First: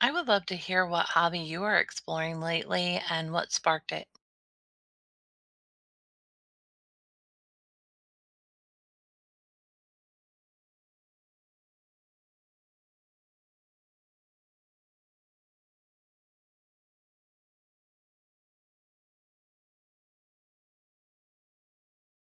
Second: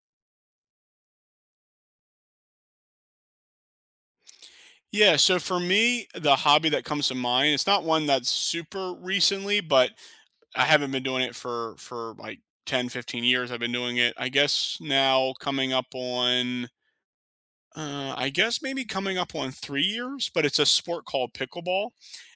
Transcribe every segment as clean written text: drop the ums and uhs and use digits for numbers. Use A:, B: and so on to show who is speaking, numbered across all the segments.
A: I would love to hear what hobby you are exploring lately and what sparked it.
B: Yeah, so for me, the hobby that comes to mind, it's not one that's super recently, but I haven't been doing it for like 10, 15 years. I've been doing it, I guess now coming up on I guess maybe coming up on 3 years, but it's a sport called pickleball.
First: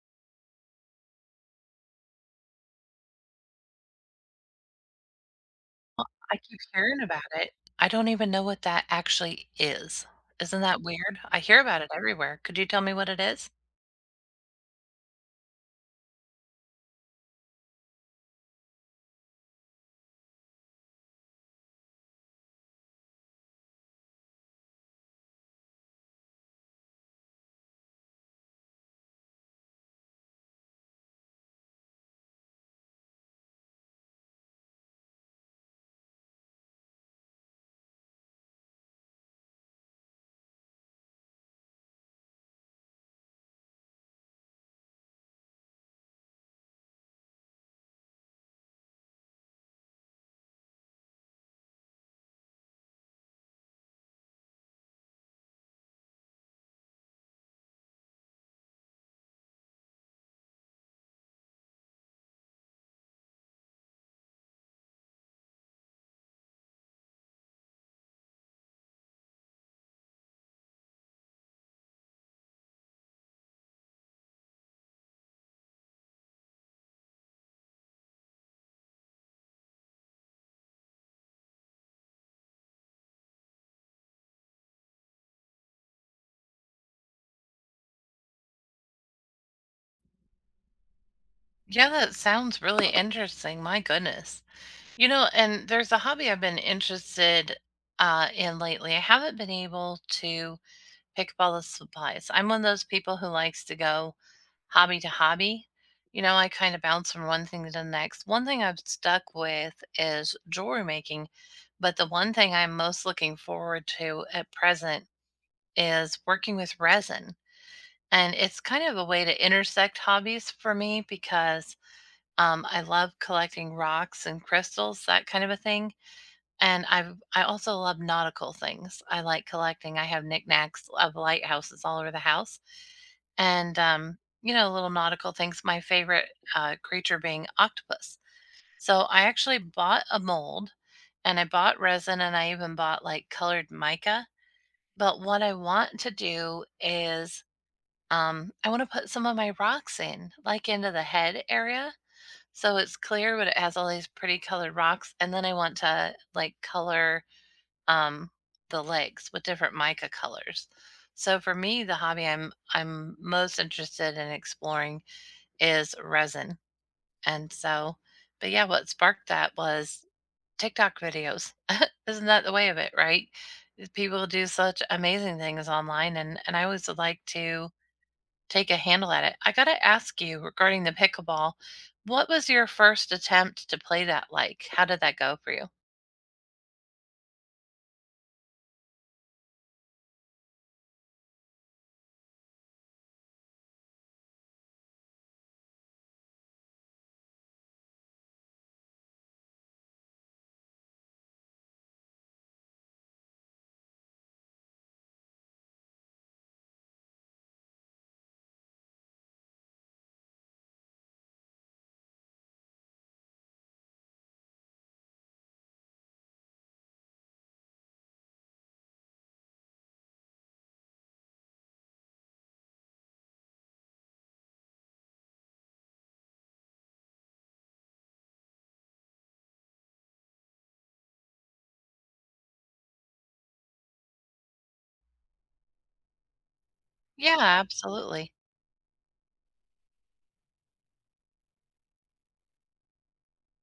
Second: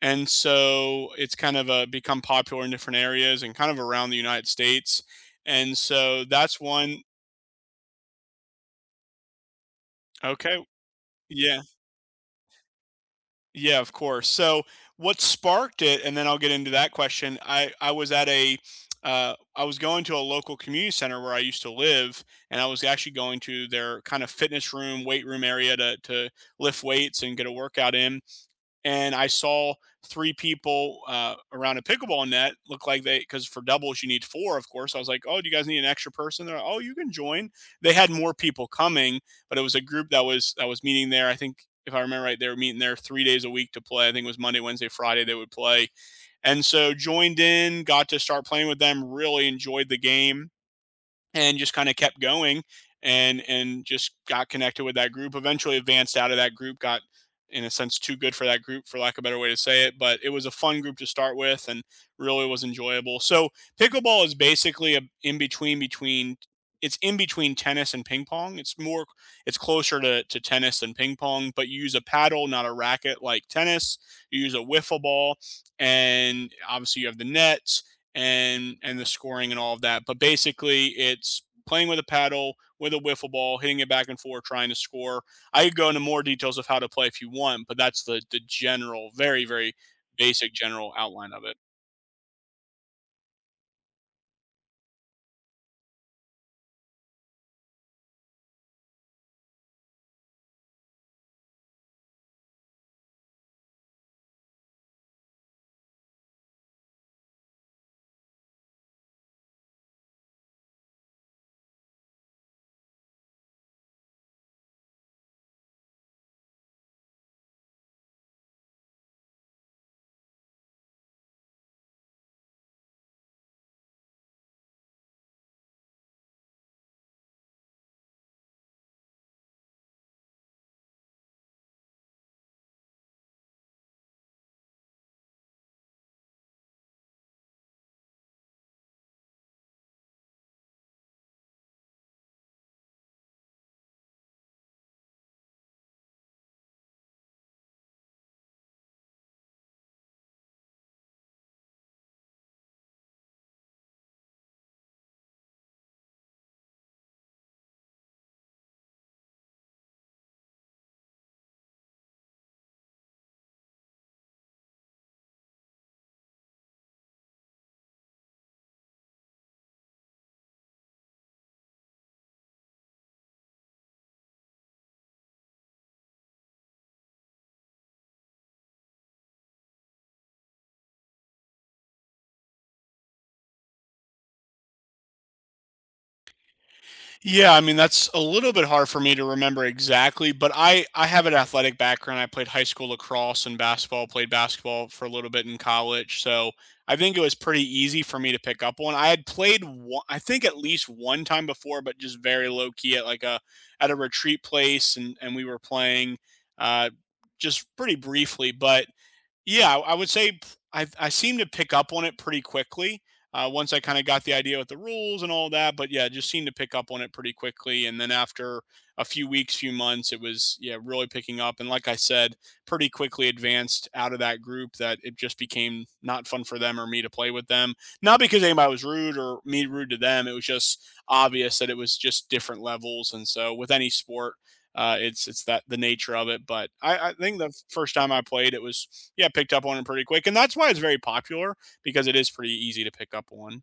B: And so it's kind of become popular in different areas and kind of around the United States. And
A: Well,
B: so
A: I keep
B: that's
A: hearing
B: one.
A: about it. I don't even know what that actually is. Isn't
B: Okay.
A: that weird? I hear
B: Yeah.
A: about it everywhere. Could you tell me what it is?
B: Yeah, of course. So, what sparked it, and then I'll get into that question. I was I was going to a local community center where I used to live, and I was actually going to their kind of fitness room, weight room area to lift weights and get a workout in, and I saw three people around a pickleball net. Look like they, because for doubles you need four, of course. I was like, oh, do you guys need an extra person? They're like, oh, you can join. They had more people coming, but it was a group that was meeting there. I think if I remember right, they were meeting there 3 days a week to play. I think it was Monday, Wednesday, Friday they would play, and so joined in, got to start playing with them. Really enjoyed the game and just kind of kept going, and just got connected with that group, eventually advanced out of that group, got in a sense too good for that group, for lack of a better way to say it, but it was a fun group to start with and really was enjoyable. So pickleball is basically a in between between it's in between tennis and ping pong. It's more, it's closer to tennis than ping pong, but you use a paddle, not a racket like tennis. You use a wiffle ball, and obviously you have the net and the scoring and all of that. But basically, it's playing with a paddle, with a wiffle ball, hitting it back and forth, trying to score. I could go into more details of how to play if you want, but that's the general, very very basic general outline of it.
A: Yeah, that sounds really interesting. My goodness. You know, and there's a hobby I've been interested in lately. I haven't been able to pick up all the supplies. I'm one of those people who likes to go hobby to hobby. You know, I kind of bounce from one thing to the next. One thing I've stuck with is jewelry making, but the one thing I'm most looking forward to at present is working with resin. And it's kind of a way to intersect hobbies for me because I love collecting rocks and crystals, that kind of a thing, and I also love nautical things. I like collecting. I have knickknacks of lighthouses all over the house. And, you know, little nautical things. My favorite, creature being octopus. So I actually bought a mold, and I bought resin, and I even bought like colored mica. But what I want to do is, I wanna put some of my rocks in, like into the head area. So it's clear, but it has all these pretty colored rocks. And then I want to like color um, the legs with different mica colors. So for me, the hobby I'm most interested in exploring is resin. And so, but yeah, what sparked that was TikTok videos. Isn't that the way of it, right? People do such amazing things online, and I always would like to take a handle at it. I gotta ask you regarding the pickleball. What was your first attempt to play that like? How did that go for you?
B: Yeah, I mean, that's a little bit hard for me to remember exactly, but I have an athletic background. I played high school lacrosse and basketball, played basketball for a little bit in college. So, I think it was pretty easy for me to pick up one. I had played one, I think at least one time before, but just very low key at like a retreat place, and we were playing uh just pretty briefly, but yeah, I would say I seem to pick up on it pretty quickly once I kinda got the idea with the rules and all that. But yeah, just seemed to pick up on it pretty quickly, and then after a few weeks, few months, it was, yeah, really picking up, and like I said, pretty quickly advanced out of that group that it just became not fun for them or me to play with them. Not because anybody was rude or me rude to them, it was just obvious that it was just different levels, and so with any sport, it's that the nature of it. But I
A: Yeah,
B: think the first time I
A: absolutely.
B: played, it was yeah, picked up on it pretty quick, and that's why it's very popular because it is pretty easy to pick up on.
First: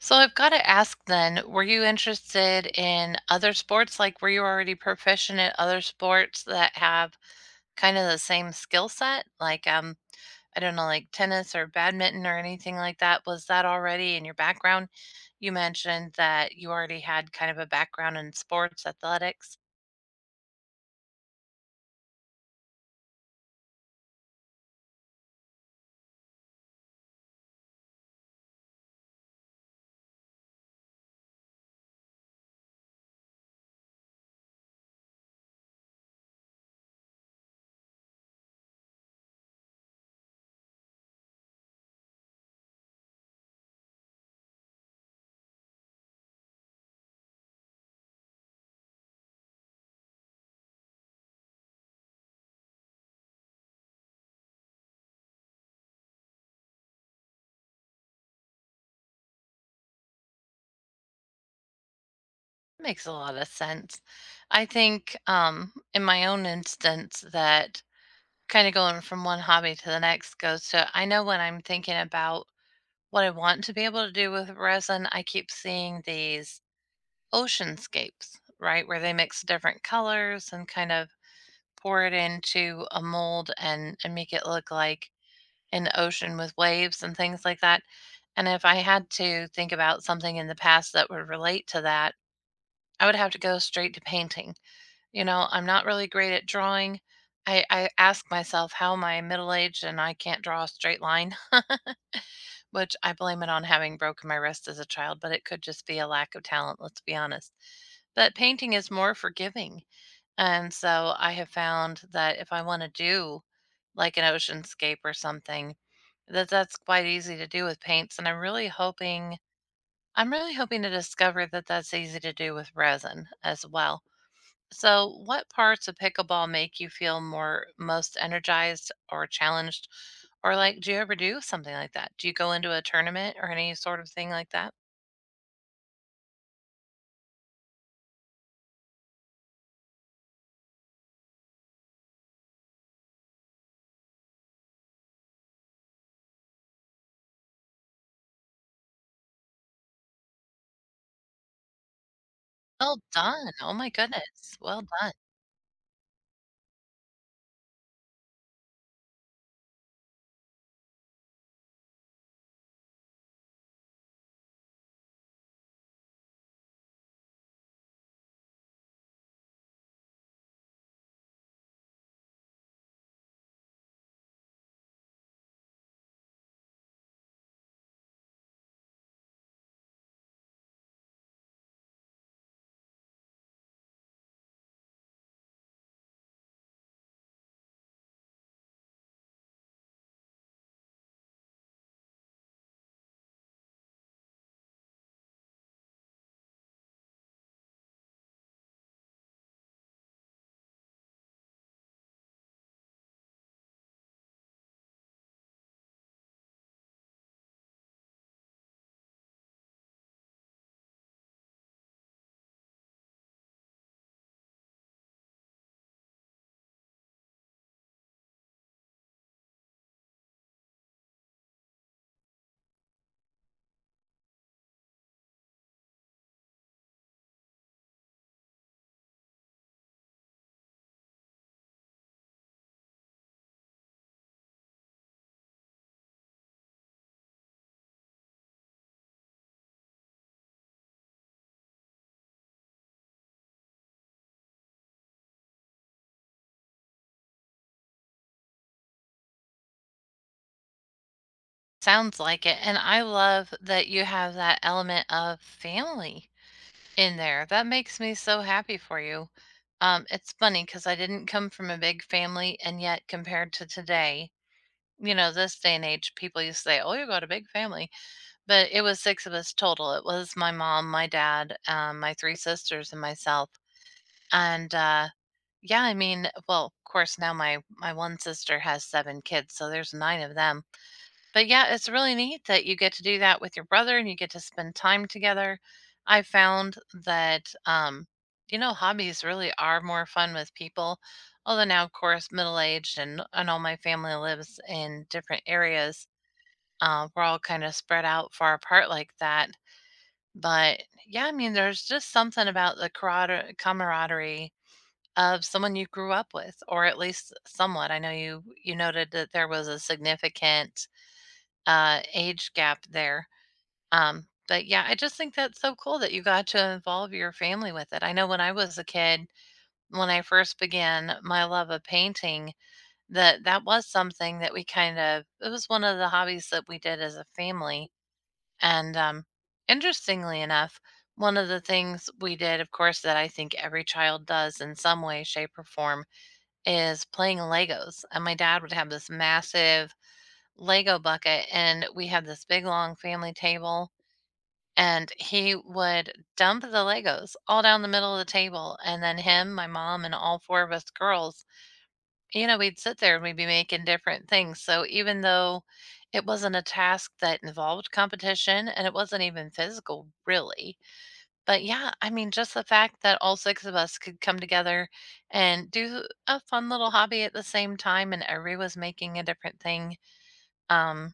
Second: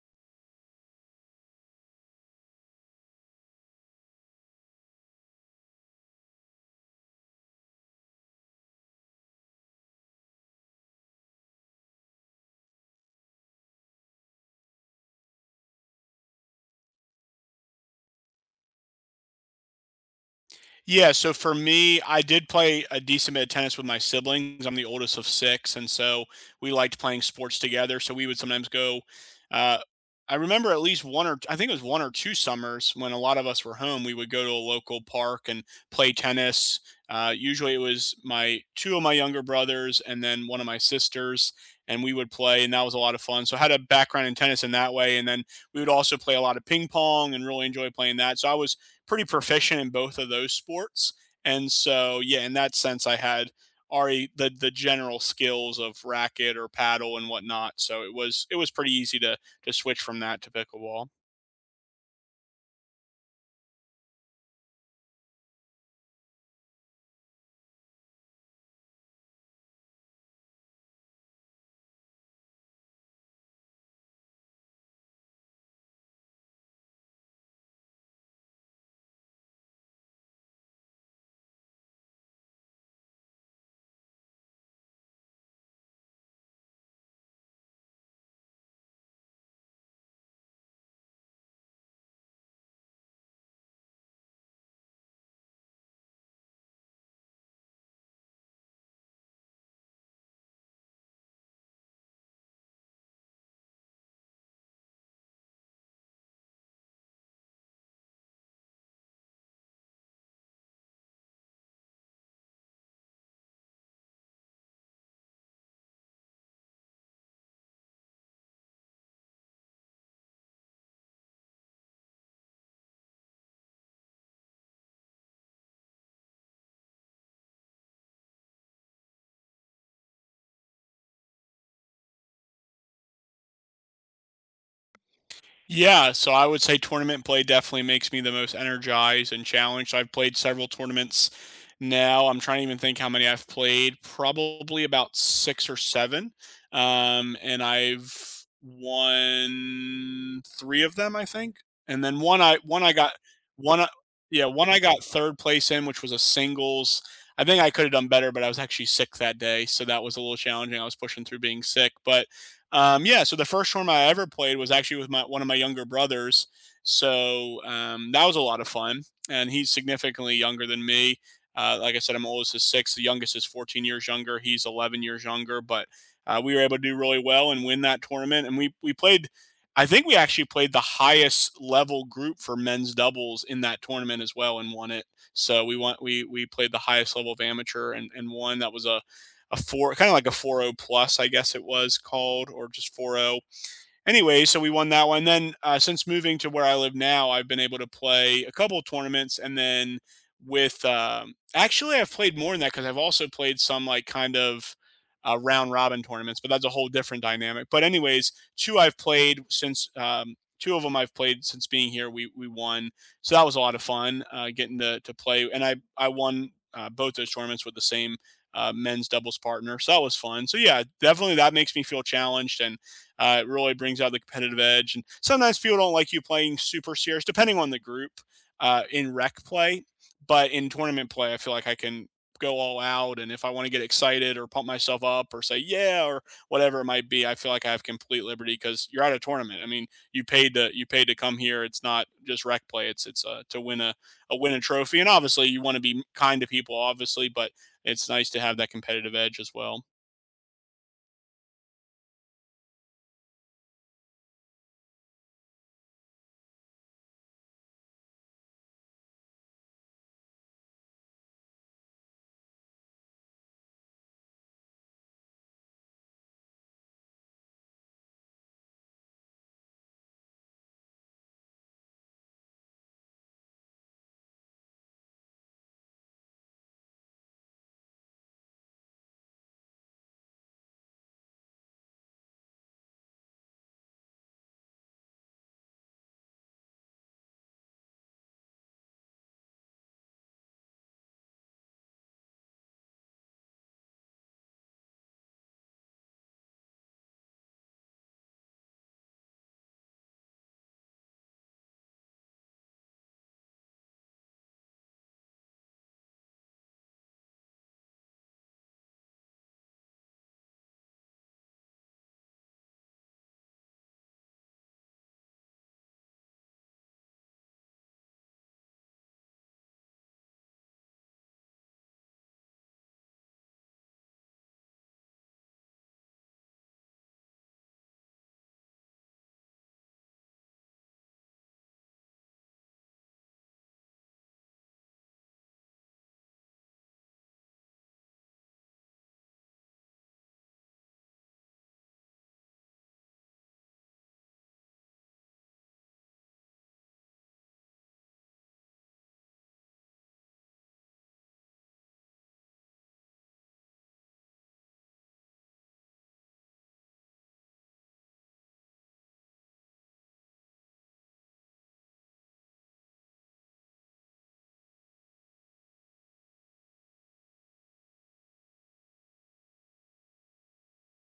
A: So I've got to ask then, were you interested in other sports? Like, were you already proficient at other sports that have kind of the same skill set? Like, I don't know, like tennis or badminton or anything like that. Was that already in your background? You mentioned that you already had kind of a background in sports, athletics.
B: Yeah, so for me, I did play a decent bit of tennis with my siblings. I'm the oldest of six, and so we liked playing sports together. So we would sometimes go. Uh, I remember at least one, or I think it was one or two summers when a lot of us were home. We would go to a local park and play tennis. Usually, it was my two of my younger brothers and then one of my sisters, and we would play, and that was a lot of fun. So I had a background in tennis in that way, and then we would also play a lot of ping pong and really enjoy playing that. So I was pretty proficient in both of those sports. And so, yeah, in that sense, I had already the general skills of racket or paddle and whatnot. So it was pretty easy to switch from that to pickleball.
A: Makes a lot of sense. I think, in my own instance, that kind of going from one hobby to the next goes to, I know when I'm thinking about what I want to be able to do with resin, I keep seeing these oceanscapes, right? Where they mix different colors and kind of pour it into a mold, and make it look like an ocean with waves and things like that. And if I had to think about something in the past that would relate to that, I would have to go straight to painting. You know, I'm not really great at drawing. I ask myself, how am I middle aged and I can't draw a straight line? Which I blame it on having broken my wrist as a child, but it could just be a lack of talent, let's be honest. But painting is more forgiving, and so I have found that if I wanna do, like, an oceanscape or something, that that's quite easy to do with paints, and I'm really hoping to discover that that's easy to do with resin as well. So, what parts of pickleball make you feel more most energized or challenged? Or like, do you ever do something like that? Do you go into a tournament or any sort of thing like that?
B: Yeah, so I would say tournament play definitely makes me the most energized and challenged. I've played several tournaments now. I'm trying to even think how many I've played, probably about six or seven. And I've won three of them, I think. And then
A: Well done. Oh
B: one
A: my
B: I, yeah,
A: goodness.
B: one I
A: Well
B: got
A: done.
B: third place in, which was a singles. I think I could have done better, but I was actually sick that day, so that was a little challenging. I was pushing through being sick, but yeah, so the first tournament I ever played was actually with my one of my younger brothers. So that was a lot of fun, and he's significantly younger than me. Like I said, I'm oldest is six. The youngest is 14 years younger. He's 11 years younger, but we were able to do really well and win that tournament. And we played. I think we actually played the highest level group for men's doubles in that tournament as well and won it. So we won. We played the highest level of amateur and won. That was a four, kind of like a four-zero plus, I guess it was called, or just four-zero anyway, so we won that one. Then since moving to where I live now, I've been able to play a couple of tournaments, and then with actually I've played more than that because I've also played some like kind of round robin tournaments, but that's a whole different dynamic. But anyways, two of them I've played since being here. We won, so that was a lot of fun, getting to play. And I won both those tournaments with the same men's doubles partner, so that was fun. So yeah, definitely that makes me feel challenged, and it really brings out the competitive edge. And sometimes people don't like you playing super serious, depending on the group in rec play. But in tournament play, I feel like I can go all out. And if I want to get excited or pump myself up or say, yeah, or whatever it might be, I feel like I have complete liberty because you're at a tournament. I mean, you paid to come here. It's not just rec play. It's to win a, trophy. And obviously you want to be kind to people, obviously, but it's nice to have that competitive edge as well.
A: Sounds like it. And I love that you have that element of family in there. That makes me so happy for you. It's funny because I didn't come from a big family, and yet compared to today, you know, this day and age, people used to say, "Oh, you got a big family." But it was 6 of us total. It was my mom, my dad, my 3 sisters, and myself. And, yeah, I mean, well, of course, now my one sister has 7 kids, so there's 9 of them. But, yeah, it's really neat that you get to do that with your brother and you get to spend time together. I found that, you know, hobbies really are more fun with people, although now, of course, middle-aged, and all my family lives in different areas. We're all kinda spread out far apart like that. But yeah, I mean, there's just something about the carada camaraderie of someone you grew up with, or at least somewhat. I know you noted that there was a significant age gap there. But yeah, I just think that's so cool that you got to involve your family with it. I know when I was a kid, when I first began my love of painting, that that was something that we kind of it was one of the hobbies that we did as a family, and interestingly enough, one of the things we did, of course, that I think every child does in some way, shape, or form is playing Legos. And my dad would have this massive Lego bucket, and we had this big, long family table. And he would dump the Legos all down the middle of the table. And then him, my mom, and all four of us girls, you know, we'd sit there and we'd be making different things. So even though it wasn't a task that involved competition, and it wasn't even physical, really. But yeah, I mean, just the fact that all six of us could come together and do a fun little hobby at the same time and every was making a different thing. Um,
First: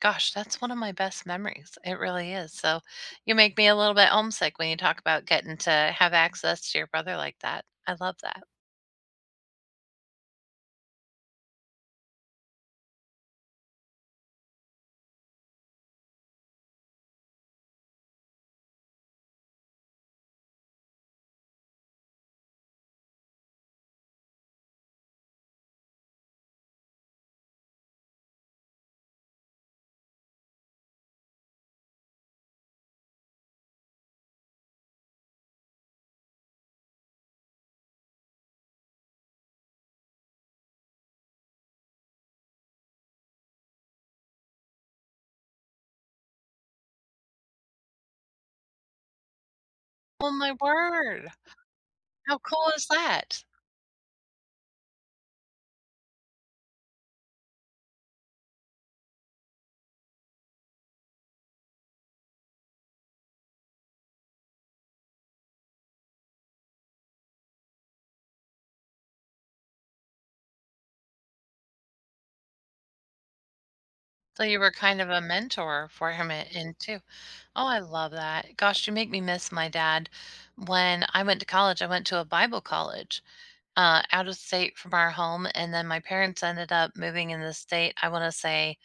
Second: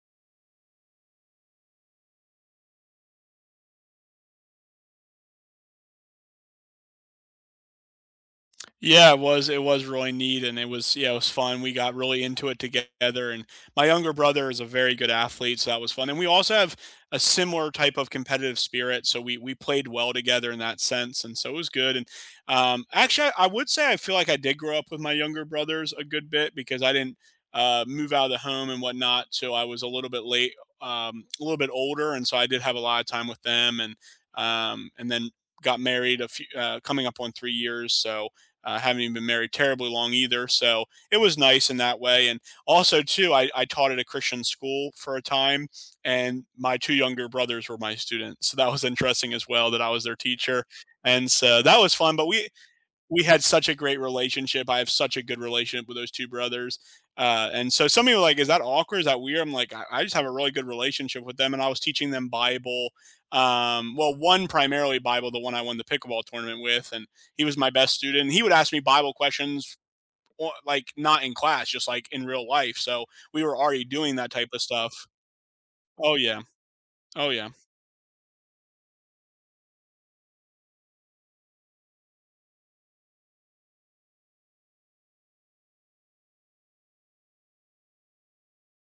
A: Gosh, that's one of my best memories. It really is. So you make me a little bit homesick when you talk about getting to have access to your brother like that. I love that.
B: Yeah, it was really neat, and it was fun. We got really into it together, and my younger brother is a very good athlete, so that was fun. And we also have a similar type of competitive spirit, so we played well together in that sense and so it was good. And actually, I would say I feel like I did grow up with my younger brothers a good bit because I didn't move out of the home and whatnot, so I was a little bit late, a little bit older, and so I did have a lot of time with them. And and then got married a few coming up on 3 years, so I, having been married terribly long either. So it was nice in that way. And also, too, I taught at a Christian school for a time, and my two younger brothers were my students. So that was interesting as well, that I was their
A: Oh my
B: teacher.
A: word.
B: And so that was fun. But
A: How
B: we,
A: cool is
B: we had
A: that?
B: such a great relationship. I have such a good relationship with those two brothers. And so some people are like, is that awkward? Is that weird? I'm like, I just have a really good relationship with them. And I was teaching them Bible. Well, one primarily Bible, the one I won the pickleball tournament with. And he was my best student. And he would ask me Bible questions, like not in class, just like in real life. So we were already doing that
A: So
B: type
A: you
B: of
A: were kind
B: stuff.
A: of a mentor for
B: Oh,
A: him
B: yeah.
A: in too.
B: Oh, yeah.
A: Oh, I love that. Gosh, you make me miss my dad. When I went to college, I went to a Bible college out of state from our home. And then my parents ended up moving in the state, I want to say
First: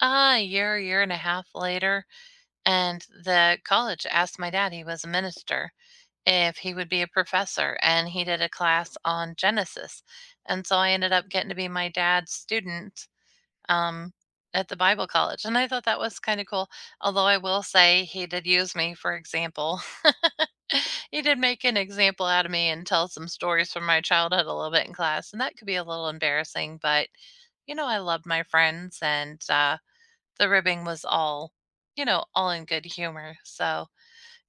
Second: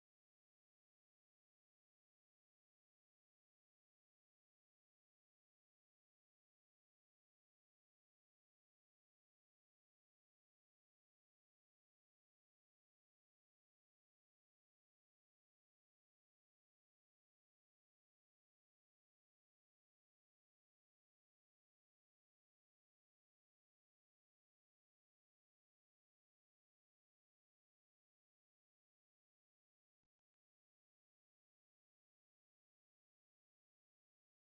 A: a year, year and a half later. And the college asked my dad, he was a minister, if he would be a professor. And he did a class on Genesis. And so I ended up getting to be my dad's student, um, at the Bible college, and I thought that was kinda cool, although I will say he did use me for example. He did make an example out of me and tell some stories from my childhood a little bit in class, and that could be a little embarrassing, but, you know, I loved my friends, and, the ribbing was all, you know, all in good humor, so,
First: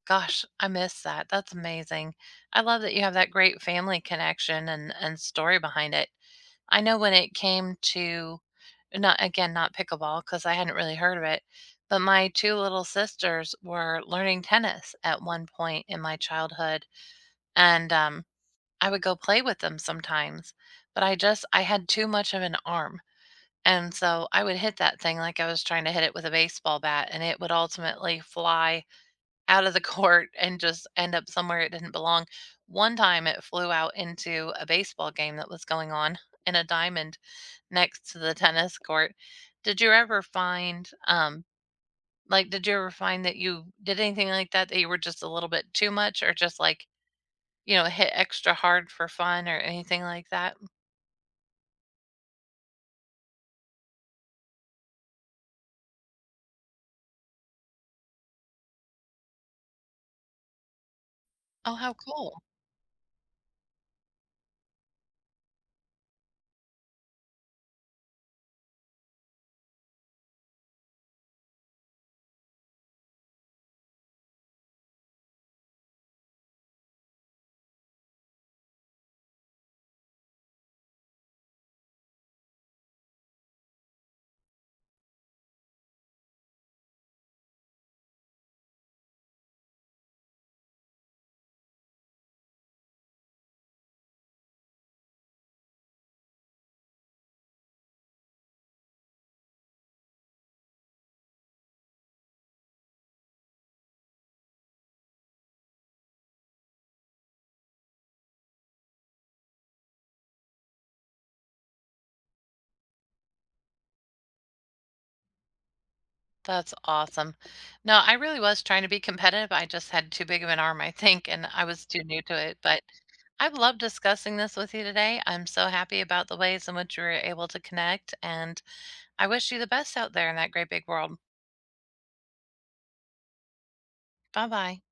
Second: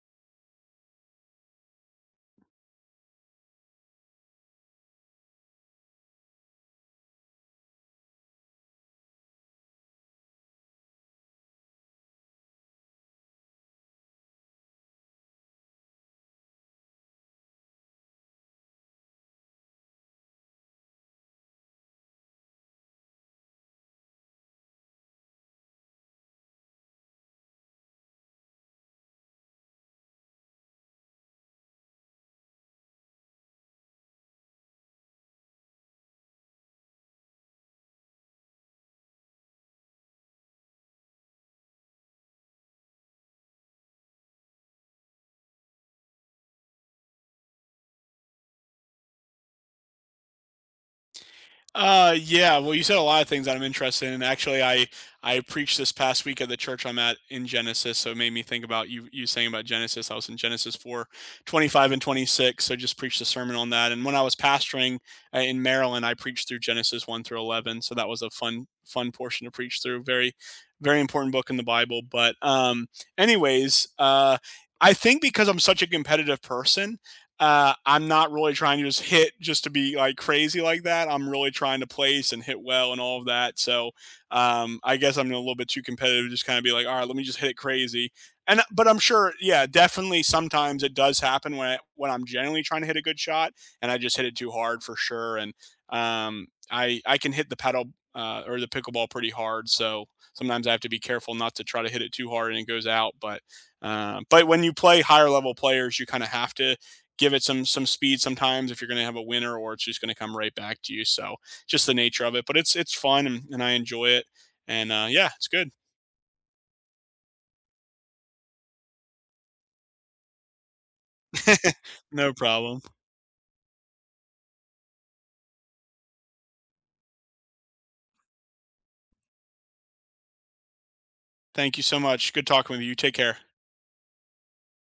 A: gosh, I miss that, that's amazing. I love that you have that great family connection and story behind it. I know when it came to not again, not pickleball because I hadn't really heard of it, but my 2 little sisters were learning tennis at one point in my childhood, and, I would go play with them sometimes, but I had too much of an arm, and so I would hit that thing like I was trying to hit it with a baseball bat, and it would ultimately fly out of the court and just end up somewhere it didn't belong. One time, it flew out into a baseball game that was going on in a diamond next to the tennis court. Did you ever find, like, did you ever find that you did anything like that that you were just a little bit too much or just like, you know, hit extra hard for fun or anything like that?
B: Yeah. Well, you said a lot of things that I'm interested in. Actually, I preached this past week at the church I'm at in Genesis, so it made me think about you saying about Genesis. I was in Genesis 4, twenty
A: Oh,
B: five
A: how
B: and
A: cool.
B: 26, so just preached a sermon on that. And when I was pastoring, in Maryland, I preached through Genesis 1 through 11, so that was a fun fun portion to preach through. Very very important book in the Bible. But anyways, I think because I'm such a competitive person, I'm not really trying to just hit just to be like crazy like that. I'm really trying to place and hit well and all of that. So I guess I'm a little bit too competitive to just kind of be like, all right, let me just hit it crazy. And but I'm sure, yeah, definitely. Sometimes it does happen when when I'm genuinely trying to hit a good shot and I just hit it too hard for sure. And I can hit the paddle, or the pickleball pretty hard. So sometimes I have to be careful not to try to hit it too hard and it goes out. But when you play higher level players, you kind of have to give it some speed sometimes if you're going to have a winner or it's just going to come right back to you. So just the nature of it, but it's fun, and I enjoy it. And yeah, it's good.
A: That's awesome. No, I really was trying to be competitive. I just had too big of an arm, I think, and I was too new
B: No
A: to it.
B: problem.
A: But I've loved discussing this with you today. I'm so happy about the ways in which we were able to connect, and I wish you the best out there in that great big world.
B: Thank you so much. Good talking with you. Take care.
A: Bye bye.